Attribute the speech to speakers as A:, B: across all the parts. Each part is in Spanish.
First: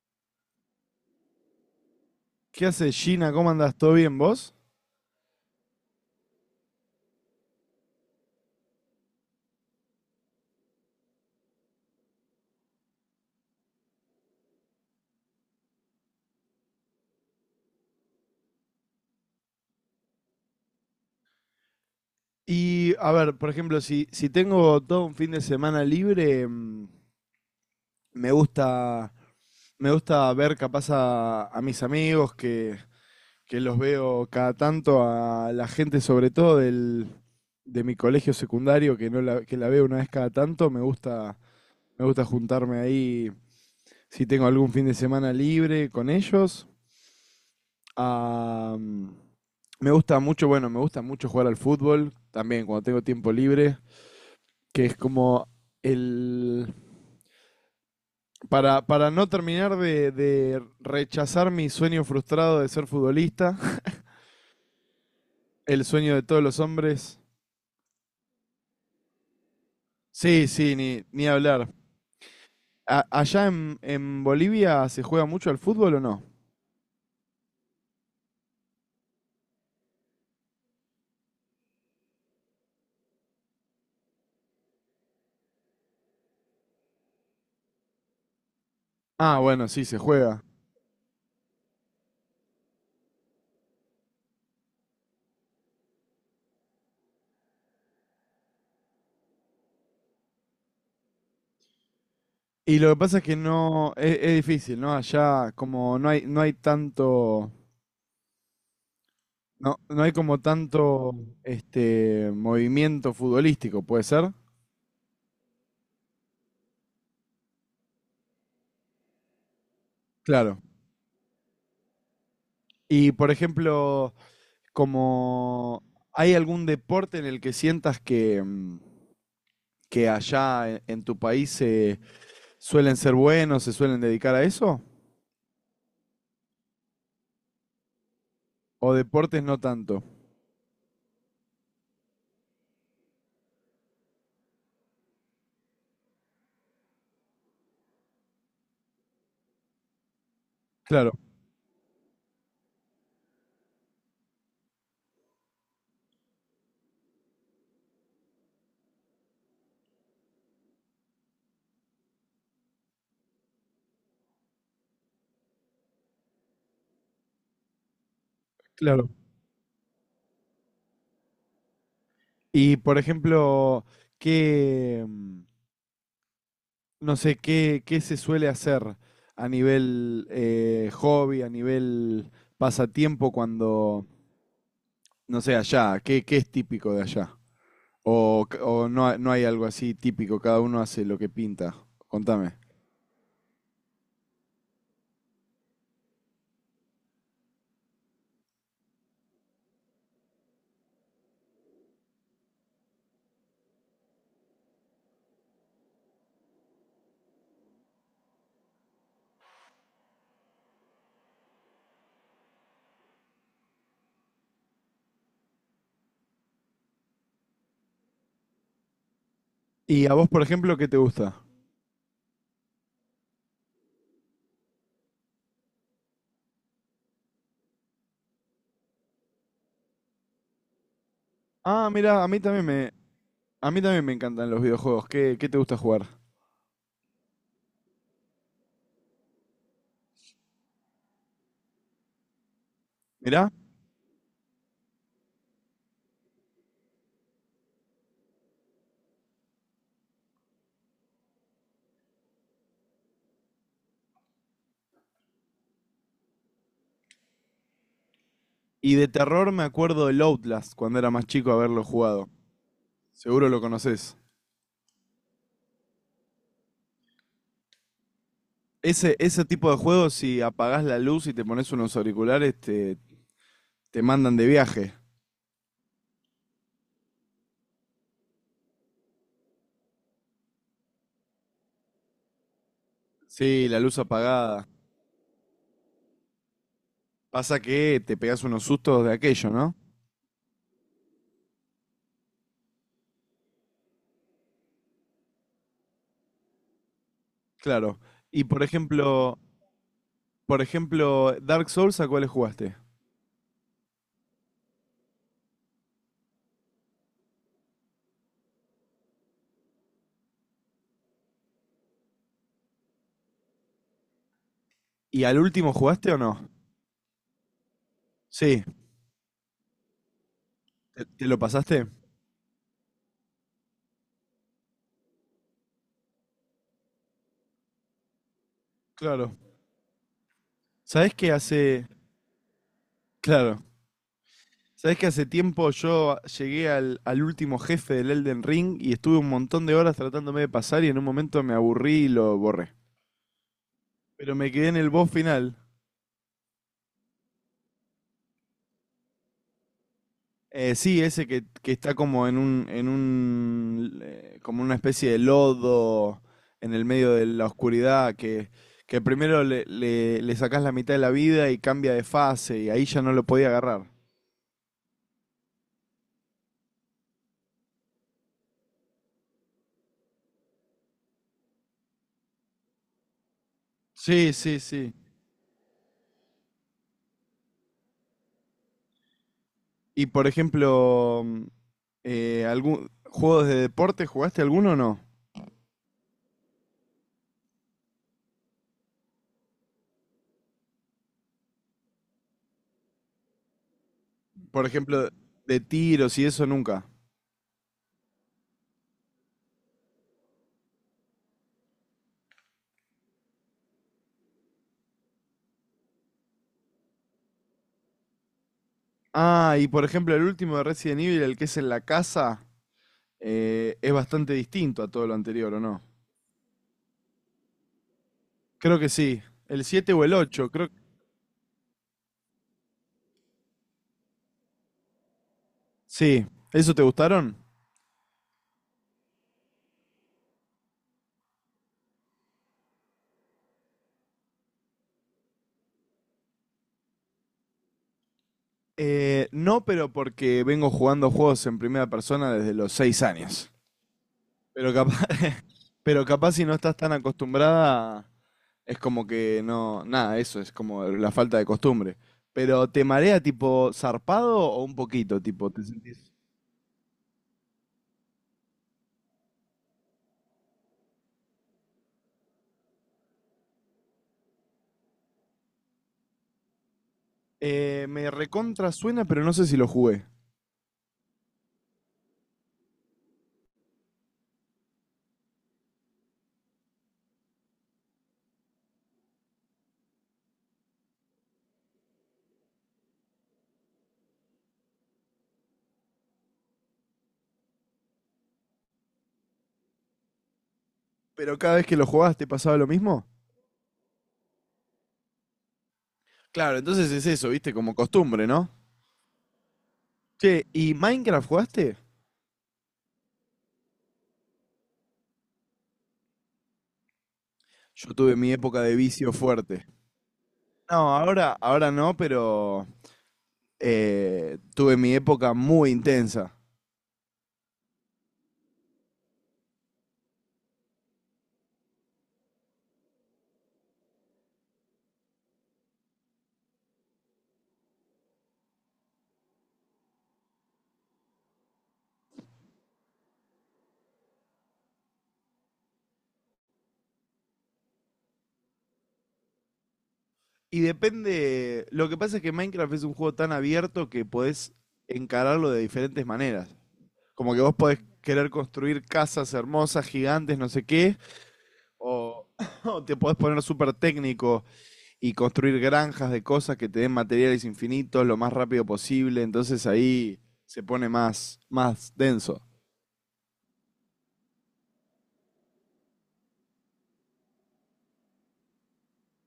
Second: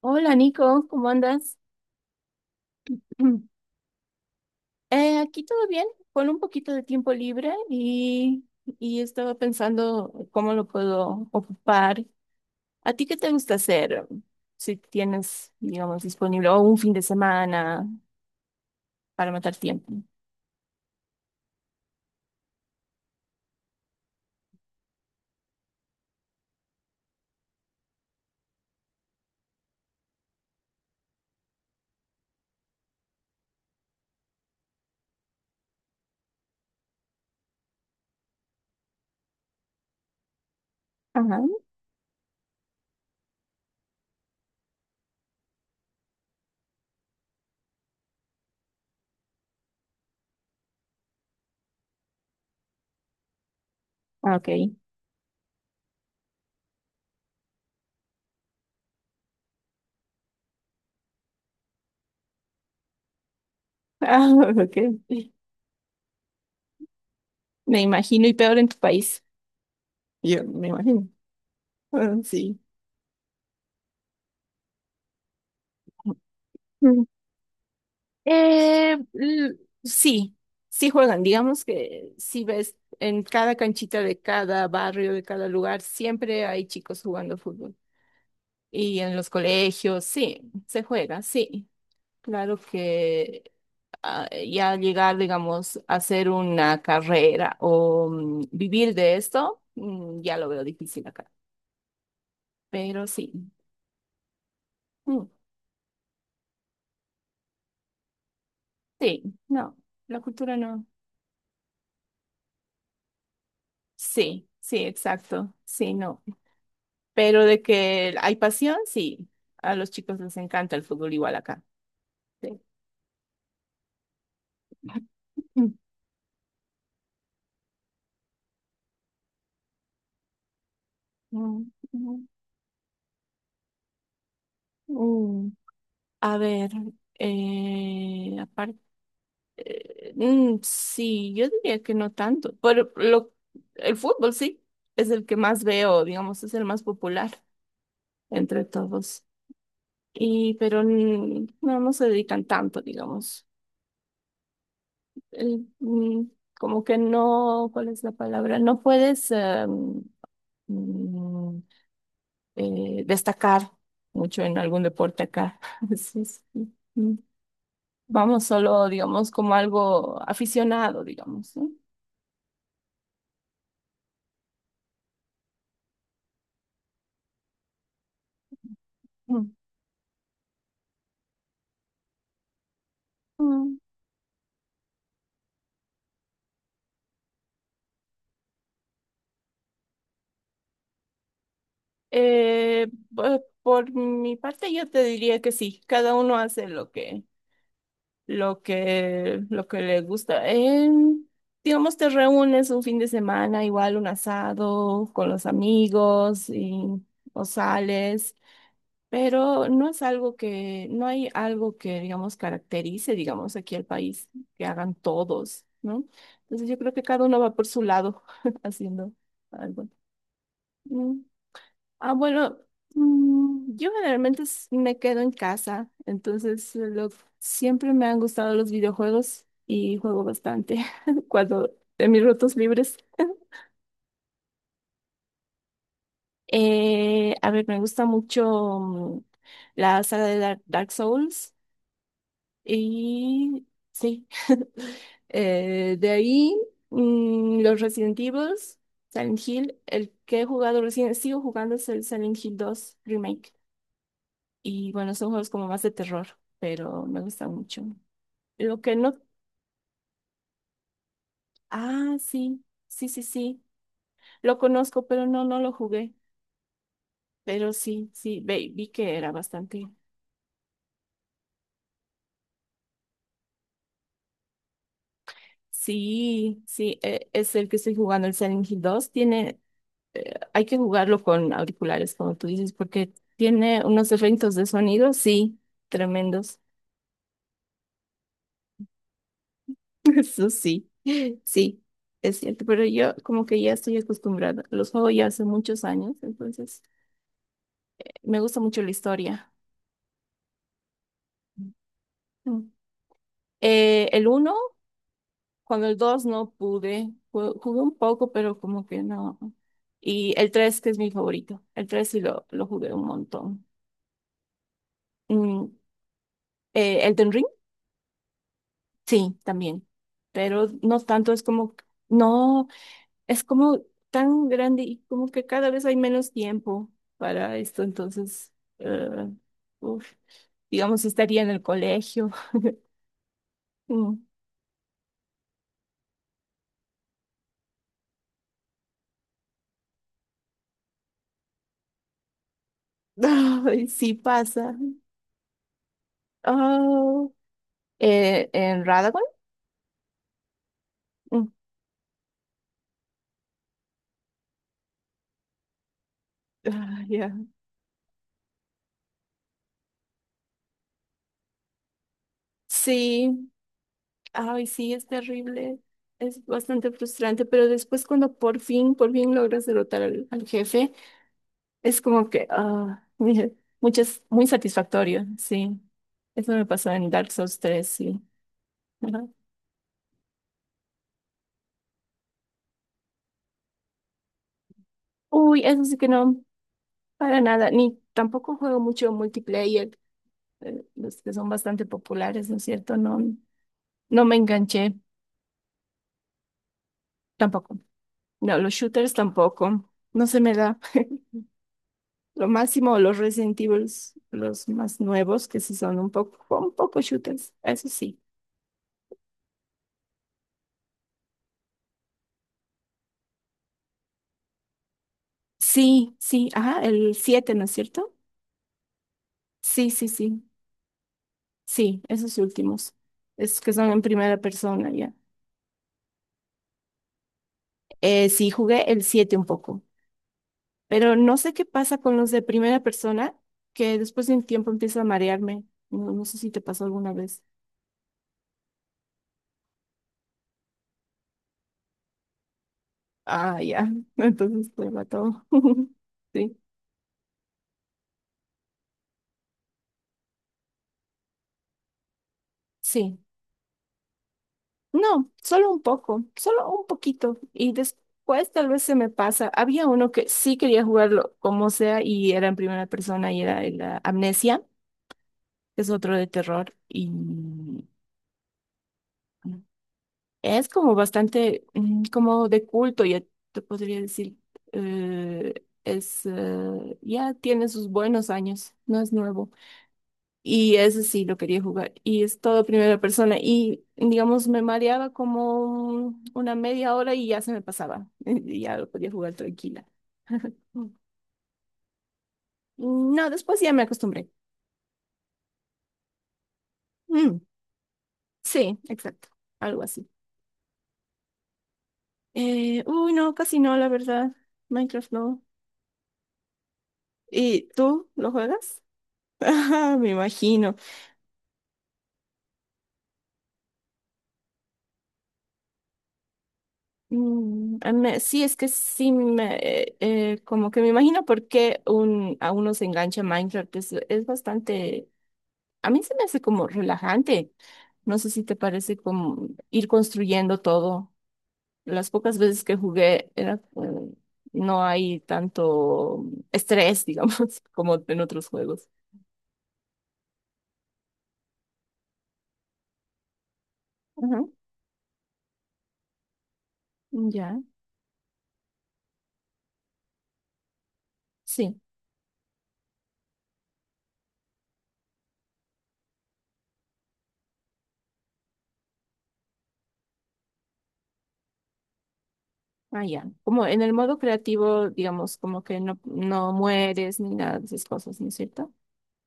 A: Hola Nico, ¿cómo andas?
B: ¿Qué haces, Gina? ¿Cómo andás? ¿Todo bien vos?
A: Aquí todo bien, con un poquito de tiempo libre y estaba pensando cómo lo puedo ocupar. ¿A ti qué te gusta hacer? Si tienes, digamos, disponible o un fin de semana para matar tiempo.
B: Y a ver, por ejemplo, si tengo todo un fin de semana libre, me gusta, me gusta ver capaz a mis amigos que los veo cada tanto, a la gente sobre todo de mi colegio secundario, que no que la veo una vez cada tanto,
A: Ajá.
B: me gusta juntarme ahí si tengo algún fin de semana libre con ellos. Am, Me gusta mucho, bueno, me gusta mucho jugar al fútbol también cuando tengo tiempo libre,
A: Ah, ok.
B: que es como el... para no terminar de rechazar mi sueño frustrado de ser futbolista,
A: Ah, ok.
B: el sueño de todos los hombres.
A: Me imagino, y peor en tu país. Yo
B: Sí,
A: me
B: sí, ni,
A: imagino.
B: ni hablar.
A: Ah, sí.
B: ¿Allá en Bolivia se juega mucho al fútbol o no?
A: Eh, l- sí, sí juegan. Digamos que si ves en cada canchita de cada barrio, de cada lugar, siempre hay chicos jugando fútbol. Y en los
B: Ah, bueno, sí, se
A: colegios, sí,
B: juega.
A: se juega, sí. Claro que ya llegar, digamos, a hacer una carrera o vivir de esto, ya lo veo difícil acá.
B: Y lo que
A: Pero
B: pasa es que
A: sí,
B: no, es difícil, ¿no?
A: mm,
B: Allá como no hay, no hay tanto.
A: sí, no,
B: No, no hay
A: la
B: como
A: cultura no.
B: tanto este movimiento futbolístico, ¿puede ser?
A: Sí, sí, exacto, sí, no. Pero de que hay pasión, sí. A los chicos les
B: Claro.
A: encanta el fútbol igual acá. Sí.
B: Y por ejemplo,
A: Mm,
B: como ¿hay algún deporte en el que sientas que, que allá en tu país
A: mm,
B: se
A: mm,
B: suelen ser buenos, se suelen dedicar a eso?
A: mm. A ver, aparte,
B: ¿O deportes no tanto?
A: sí, yo diría que no tanto, el fútbol sí, es el que más veo, digamos, es el más popular entre todos. Y, pero
B: Claro,
A: no, no se dedican tanto, digamos. El, mm, Como que no, ¿cuál es la palabra? No puedes... mm, destacar mucho en algún deporte acá. Sí, sí. Mm. Vamos solo,
B: claro.
A: digamos, como algo aficionado, digamos, ¿no?
B: Y por ejemplo, ¿qué, no sé, qué, qué se suele hacer a
A: Mm.
B: nivel hobby, a nivel pasatiempo
A: Mm.
B: cuando no sé, ¿allá? ¿Qué, qué es típico de allá? O no, no hay algo así típico? Cada uno hace lo que pinta. Contame.
A: Por mi parte, yo te diría que sí, cada uno hace lo que le gusta. Digamos, te reúnes un fin de semana, igual un asado con los amigos o sales. Pero no es algo que, no hay algo que, digamos, caracterice, digamos, aquí al país, que hagan todos, ¿no? Entonces yo creo que cada uno va por su lado haciendo algo.
B: ¿Y a vos, por ejemplo, qué te
A: Mm.
B: gusta?
A: Ah, bueno, yo generalmente me quedo en casa, entonces siempre me han gustado los videojuegos y juego bastante cuando
B: Ah,
A: en
B: mira,
A: mis
B: a mí
A: ratos
B: también me,
A: libres.
B: a mí también me encantan los videojuegos. ¿Qué, qué te gusta jugar?
A: A ver, me gusta mucho la saga de Dark Souls.
B: Mirá.
A: Y sí. De ahí los Resident Evil, Silent Hill, el que he jugado recién, sigo jugando, es el Silent Hill dos Remake. Y bueno, son juegos como más de terror, pero me gustan mucho. Lo
B: Y
A: que
B: de
A: no...
B: terror me acuerdo del Outlast cuando era más chico haberlo
A: Ah,
B: jugado.
A: sí, sí, sí,
B: Seguro lo
A: sí,
B: conoces.
A: lo conozco, pero no, no lo jugué. Pero sí, sí, vi que
B: Ese,
A: era
B: ese tipo de
A: bastante.
B: juegos, si apagás la luz y te pones unos auriculares, te mandan de viaje.
A: Sí, sí, es el que estoy jugando, el Silent Hill dos. Tiene hay que jugarlo con auriculares, como tú dices, porque
B: Sí, la
A: tiene
B: luz
A: unos efectos de
B: apagada.
A: sonido, sí, tremendos.
B: Pasa que te pegás unos sustos de aquello, ¿no?
A: Eso sí, sí, es cierto, pero yo como que ya estoy acostumbrada. Los juego ya hace muchos años, entonces
B: Claro.
A: me
B: Y
A: gusta mucho la historia.
B: por ejemplo, Dark Souls, ¿a cuáles
A: Mm.
B: jugaste?
A: El uno, cuando el dos no pude, jugué un poco, pero como que no. Y el tres, que es mi favorito. El tres sí lo jugué un montón.
B: ¿Y al
A: El
B: último jugaste o no? Sí,
A: Sí, también, pero no
B: ¿te, te
A: tanto,
B: lo
A: es como,
B: pasaste?
A: no, es como tan grande y como que cada vez hay menos tiempo para esto, entonces, eh,
B: Claro.
A: uf, digamos,
B: ¿Sabés que
A: estaría en el
B: hace,
A: colegio.
B: claro,
A: Mm.
B: sabés que hace tiempo yo llegué al último jefe del Elden Ring y estuve un montón de horas tratándome de pasar y en un momento me aburrí y lo borré?
A: Ay, sí
B: Pero me quedé
A: pasa.
B: en el boss final.
A: Oh, ¿en Radagon?
B: Sí, ese
A: Mm.
B: que está como en un, como una especie de lodo en el
A: Ah,
B: medio de
A: ya.
B: la oscuridad, que primero le sacás la mitad de la vida y cambia de fase, y ahí ya no lo podía
A: Sí,
B: agarrar.
A: ay, sí, es terrible, es bastante frustrante, pero después cuando por fin logras derrotar al jefe. Es como que, ah, mire, muchas,
B: Sí,
A: muy
B: sí, sí.
A: satisfactorio, sí. Eso me pasó en Dark Souls tres, sí. Ajá.
B: Y por ejemplo, ¿juegos de deporte jugaste alguno o no?
A: Uy, eso sí que no, para nada, ni tampoco juego mucho multiplayer, los que son bastante populares, ¿no es cierto? No, no me
B: Por
A: enganché,
B: ejemplo, de tiros y eso nunca.
A: tampoco. No, los shooters tampoco, no se me da. Lo máximo, los Resident Evils, los más nuevos, que sí son un poco shooters, eso sí.
B: Ah, y por ejemplo, el último de Resident Evil, el que es en la casa, es bastante distinto a todo lo anterior, ¿o no?
A: Sí, sí, ajá, el siete, ¿no es cierto?
B: Creo que sí. El
A: Sí,
B: 7 o
A: sí,
B: el
A: sí.
B: ocho, creo.
A: Sí, esos últimos. Esos que son en primera persona, ya.
B: Sí. ¿Eso te gustaron?
A: Sí, jugué el 7 un poco, pero no sé qué pasa con los de primera persona, que después de un tiempo empieza a marearme. No, no sé si te pasó alguna vez.
B: No, pero porque vengo jugando juegos en primera persona desde los 6 años.
A: Ah, ya. Entonces
B: Pero
A: te
B: capaz,
A: mató.
B: pero capaz si no
A: Sí.
B: estás tan acostumbrada, es como que no. Nada, eso es como la falta de costumbre. Pero ¿te
A: Sí.
B: marea tipo zarpado o un poquito?
A: No,
B: Tipo, ¿te
A: solo un
B: sentís?
A: poco, solo un poquito. Y después tal vez se me pasa. Había uno que sí quería jugarlo como sea y era en primera persona y era la Amnesia, que es otro de terror y...
B: Me recontra suena, pero no sé si
A: Bueno,
B: lo jugué.
A: es como bastante como de culto, ya te podría decir. eh, es ya tiene sus buenos años, no es nuevo. Y ese sí lo quería jugar. Y es todo primera persona. Y digamos, me mareaba como una media hora y ya se me pasaba. Y ya lo podía jugar tranquila.
B: Pero cada vez que lo jugabas, ¿te pasaba lo mismo?
A: No, después ya me acostumbré.
B: Claro, entonces es eso,
A: Mm,
B: viste, como costumbre, ¿no?
A: sí, exacto. Algo así.
B: Che, ¿y Minecraft jugaste?
A: Uy, no, casi no, la verdad. Minecraft no. ¿Y
B: Yo
A: tú
B: tuve
A: lo
B: mi época de
A: juegas?
B: vicio fuerte.
A: Ajá, me imagino.
B: No, ahora, ahora no, pero tuve mi época muy intensa.
A: Sí, es que sí, como que me imagino por qué a uno se engancha Minecraft. Es bastante, a mí se me hace como relajante. No sé si te parece, como ir construyendo todo. Las pocas veces que jugué era, no hay tanto estrés, digamos, como en otros juegos.
B: Y depende, lo que pasa es que Minecraft es un juego tan abierto que
A: Ajá.
B: podés encararlo de diferentes maneras. Como que vos
A: Ya,
B: podés querer construir casas hermosas, gigantes, no sé qué,
A: sí.
B: o, o te podés poner súper técnico y construir granjas de cosas que te den materiales infinitos lo más rápido posible, entonces ahí se pone más, más denso.
A: Ah, ya. Como en el modo creativo, digamos, como que no, no mueres ni nada de esas cosas, ¿no es cierto?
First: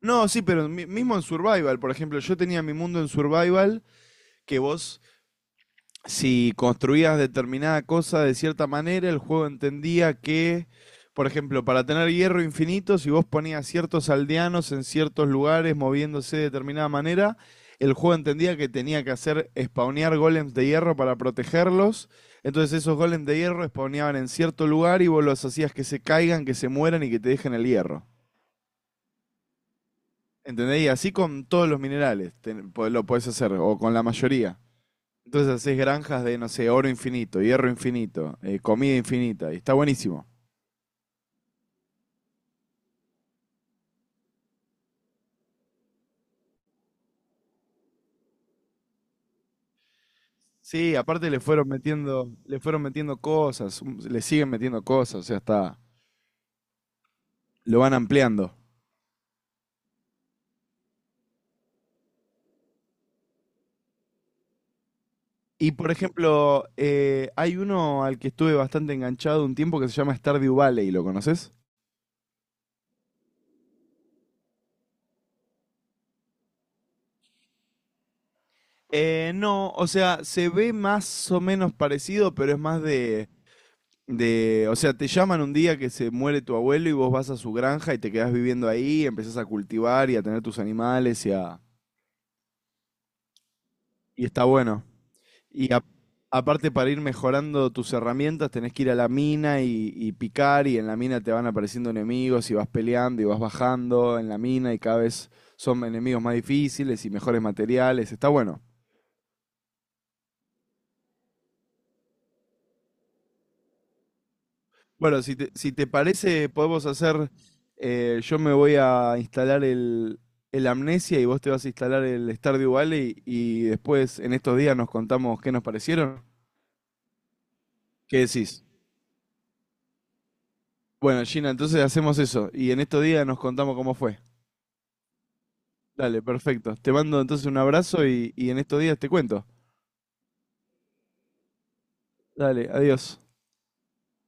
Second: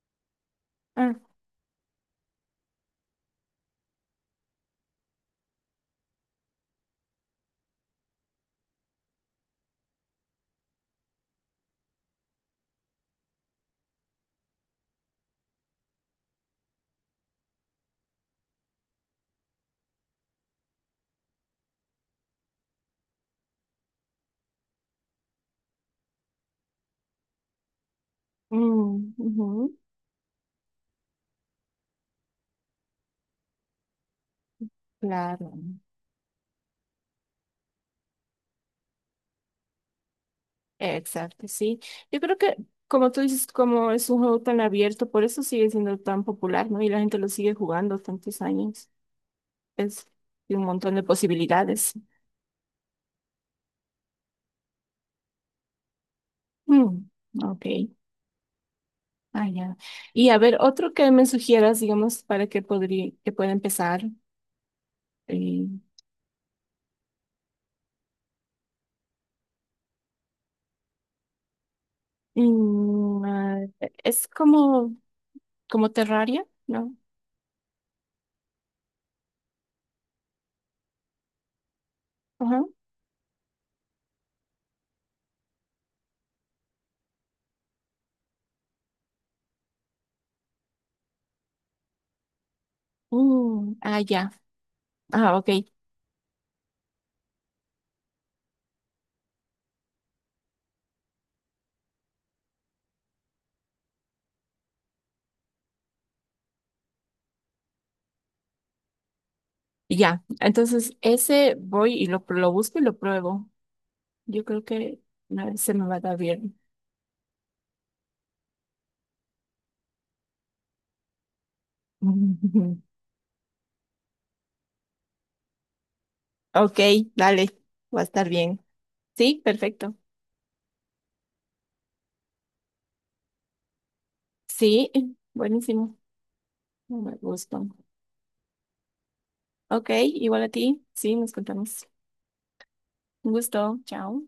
B: No, sí, pero
A: Ah,
B: mismo en Survival, por ejemplo, yo tenía mi mundo en Survival, que vos, si construías determinada cosa de cierta manera, el juego entendía que, por ejemplo, para tener hierro infinito, si vos ponías ciertos aldeanos en ciertos lugares moviéndose de determinada manera, el juego entendía que tenía que hacer spawnear golems de hierro para protegerlos. Entonces esos golems de hierro spawneaban en cierto lugar y vos los hacías que se caigan, que se mueran y que te dejen el hierro.
A: ujú,
B: ¿Entendés? Y así con todos los minerales lo podés hacer, o con la mayoría.
A: claro.
B: Entonces haces granjas de, no sé, oro infinito, hierro infinito, comida infinita, y está buenísimo.
A: Exacto, sí. Yo creo que, como tú dices, como es un juego tan abierto, por eso sigue siendo tan popular, ¿no? Y la gente lo sigue jugando tantos años. Es y un montón
B: Sí,
A: de
B: aparte
A: posibilidades.
B: le fueron metiendo cosas, le siguen metiendo cosas, o sea, está,
A: Mm, ok.
B: lo van ampliando.
A: Ah, ya. Y a ver, otro que me sugieras, digamos, para que podría, que pueda empezar. eh,
B: Y por ejemplo, hay uno al que estuve bastante enganchado un tiempo que se llama Stardew Valley, ¿lo conoces?
A: ah, es como como Terraria, ¿no?
B: No, o sea, se ve más o menos parecido, pero es
A: Ajá.
B: más de. De, o sea, te llaman un día que se muere tu abuelo y vos vas a su granja y te quedás viviendo ahí, empezás a cultivar y a tener tus animales, y a
A: Ah,
B: y
A: ya.
B: está bueno.
A: Ah, ok.
B: Y a- Aparte, para ir mejorando tus herramientas tenés que ir a la mina y picar, y en la mina te van apareciendo enemigos y vas peleando y vas bajando en la mina y cada vez son enemigos más difíciles y mejores materiales. Está bueno.
A: Ya. Entonces, ese voy y lo busco y lo pruebo. Yo creo que
B: Bueno, si te,
A: no,
B: si
A: se me
B: te
A: va a dar
B: parece,
A: bien.
B: podemos hacer. Eh, yo me voy a instalar el Amnesia y vos te vas a instalar el Stardew Valley y después en estos días nos contamos qué nos parecieron.
A: Ok, dale. Va a
B: ¿Qué
A: estar bien.
B: decís?
A: Sí, perfecto.
B: Bueno, Gina, entonces hacemos eso y en estos días nos contamos cómo fue.
A: Sí, buenísimo.
B: Dale, perfecto. Te
A: Me
B: mando entonces un
A: gusta.
B: abrazo y en estos días te cuento.
A: Ok, igual a ti. Sí, nos contamos.
B: Dale, adiós.
A: Un gusto. Chao.